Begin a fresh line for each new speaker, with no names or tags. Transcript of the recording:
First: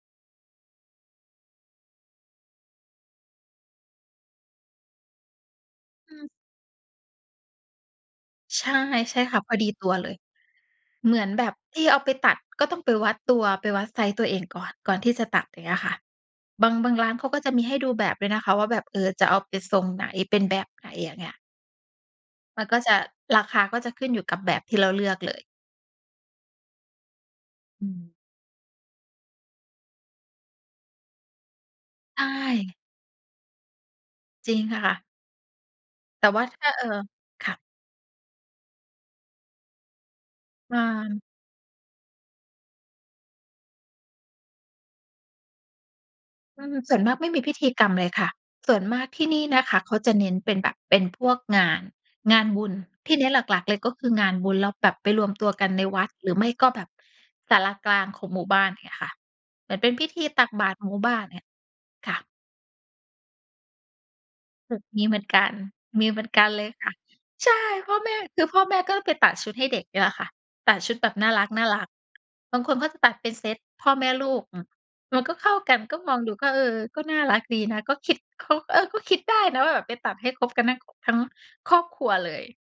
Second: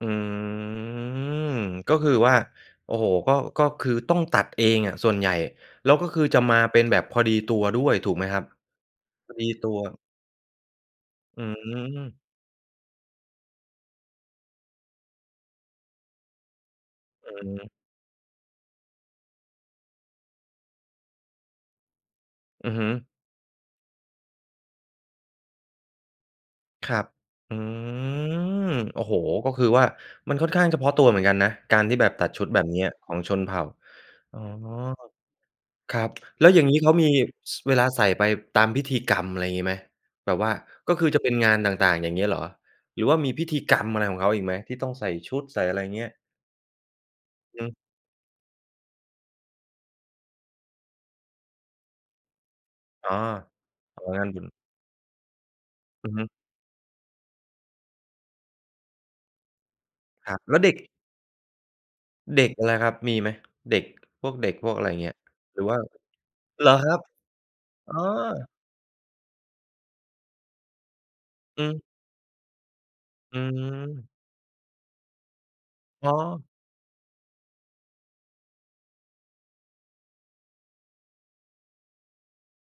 อืม ก็คือว่า โอ้โฮ ก็ ก็คือต้องตัดเองอะส่วนใหญ่ แล้วก็
อื
คือ
ม
จะมาเป็นแบบพอดีตัวด้วยถูกไหมครับ?
ใช่ ใช่
พ
ค
อ
่ะ
ดี
พอด
ต
ี
ัว
ตัวเลย เหมือน
อื
แบบที่เอาไป
ม
ตัด ก็ต้องไปวัดตัว ไปวัดไซซ์ตัวเองก่อน ก่อนที่จะตัด อย่างเงี้ยค่ะ บาง บางร้านเข
อ
า
ื
ก็
อ
จะม
ฮ
ี
ึ
ให้ดูแบบด้วยนะคะว่าแบบ เออ จะเอาไปทรงไหน เป็นแบบไหน อย่างเงี้ย มัน
อื
ก
อ
็
ฮึ
จะ ราคาก็จะขึ้นอยู่กับแบบที่เราเลือกเลย
ครับ อื
อืม
ม โอ้โฮ ก็คือว่ามันค่อนข้างเฉพาะตัวเหมือนกันนะ การที่แบบ
ใช
ตัดชุดแบบ
่
เนี้ยของชนเผ่า อ๋อ
จริงค่ะ
ครับ
แต่ว่
แ
า
ล้ว
ถ
อย่า
้
ง
า
งี้
เอ่
เ
อ
ขามี
ค่
ส
ะ
เวลาใส่ไปตามพิธีกรรมอะไรงี้ไหม แบบว่า
รา
ก็คือจ
น
ะเป็นงานต่าง ๆ อย่างเงี้ยเหรอ? หรือว่ามีพิธีกรรมอะไรของเขาอีกไหม ที่ต้องใส่ชุดใส่อะไร เงี้ย?
อืม ส่วนมากไม่มีพิ
อ
ธี
ืม
กรรมเลยค่ะ ส่วนมากที่นี่นะคะ เขาจะเน้นเป็นแบบเป็นพวกงาน งานบุญ
อ
ท
๋อ
ี่เน้นหลัก ๆ เลยก็
แถว
คือ
บ้
ง
าน
าน
คุ
บ
ณ
ุญ เราแบบไปรวมตัวกันในวั
อื
ด
อฮ
หร
ึ
ือไม่ก็แบบศาลากลางของหมู่บ้าน อย่างเงี้ยค่ะ เหมือนเป็นพิธี
ครับ
ตัก
แล้ว
บ
เ
า
ด็
ตร
ก
หมู่บ้าน เงี้ย ค่ะ
เด็กล่ะครับมีไหม? เด็ก พวกเด็ก พวกอะไรอย่า
ม
งเ
ี
งี้
เห
ย
มือนกัน
หรือว่า
มีเหมือนกันเ
เ
ล
หร
ย
อ
ค
ค
่
ร
ะ
ับ?
ใช่
อ
พ
๋อ
่อแม่ คือพ่อแม่ก็ไปตัดชุดให้เด็ก นี่แหละค่ะ ตัดชุดแบบน่าร
อืม
ัก ๆ บางคนก็จะตัดเป็
อ
น
ื
เซตพ่อแม
ม
่ลูก อือ มันก็เข้ากัน ก็
อ๋
มองดู
อ
ก็ เออ ก็น่ารักดีนะ ก็คิด เขา เออ ก็คิดได้นะว่าแบบไปตัดให้ครบกันทั้ง ค ทั้งครอบครัวเลย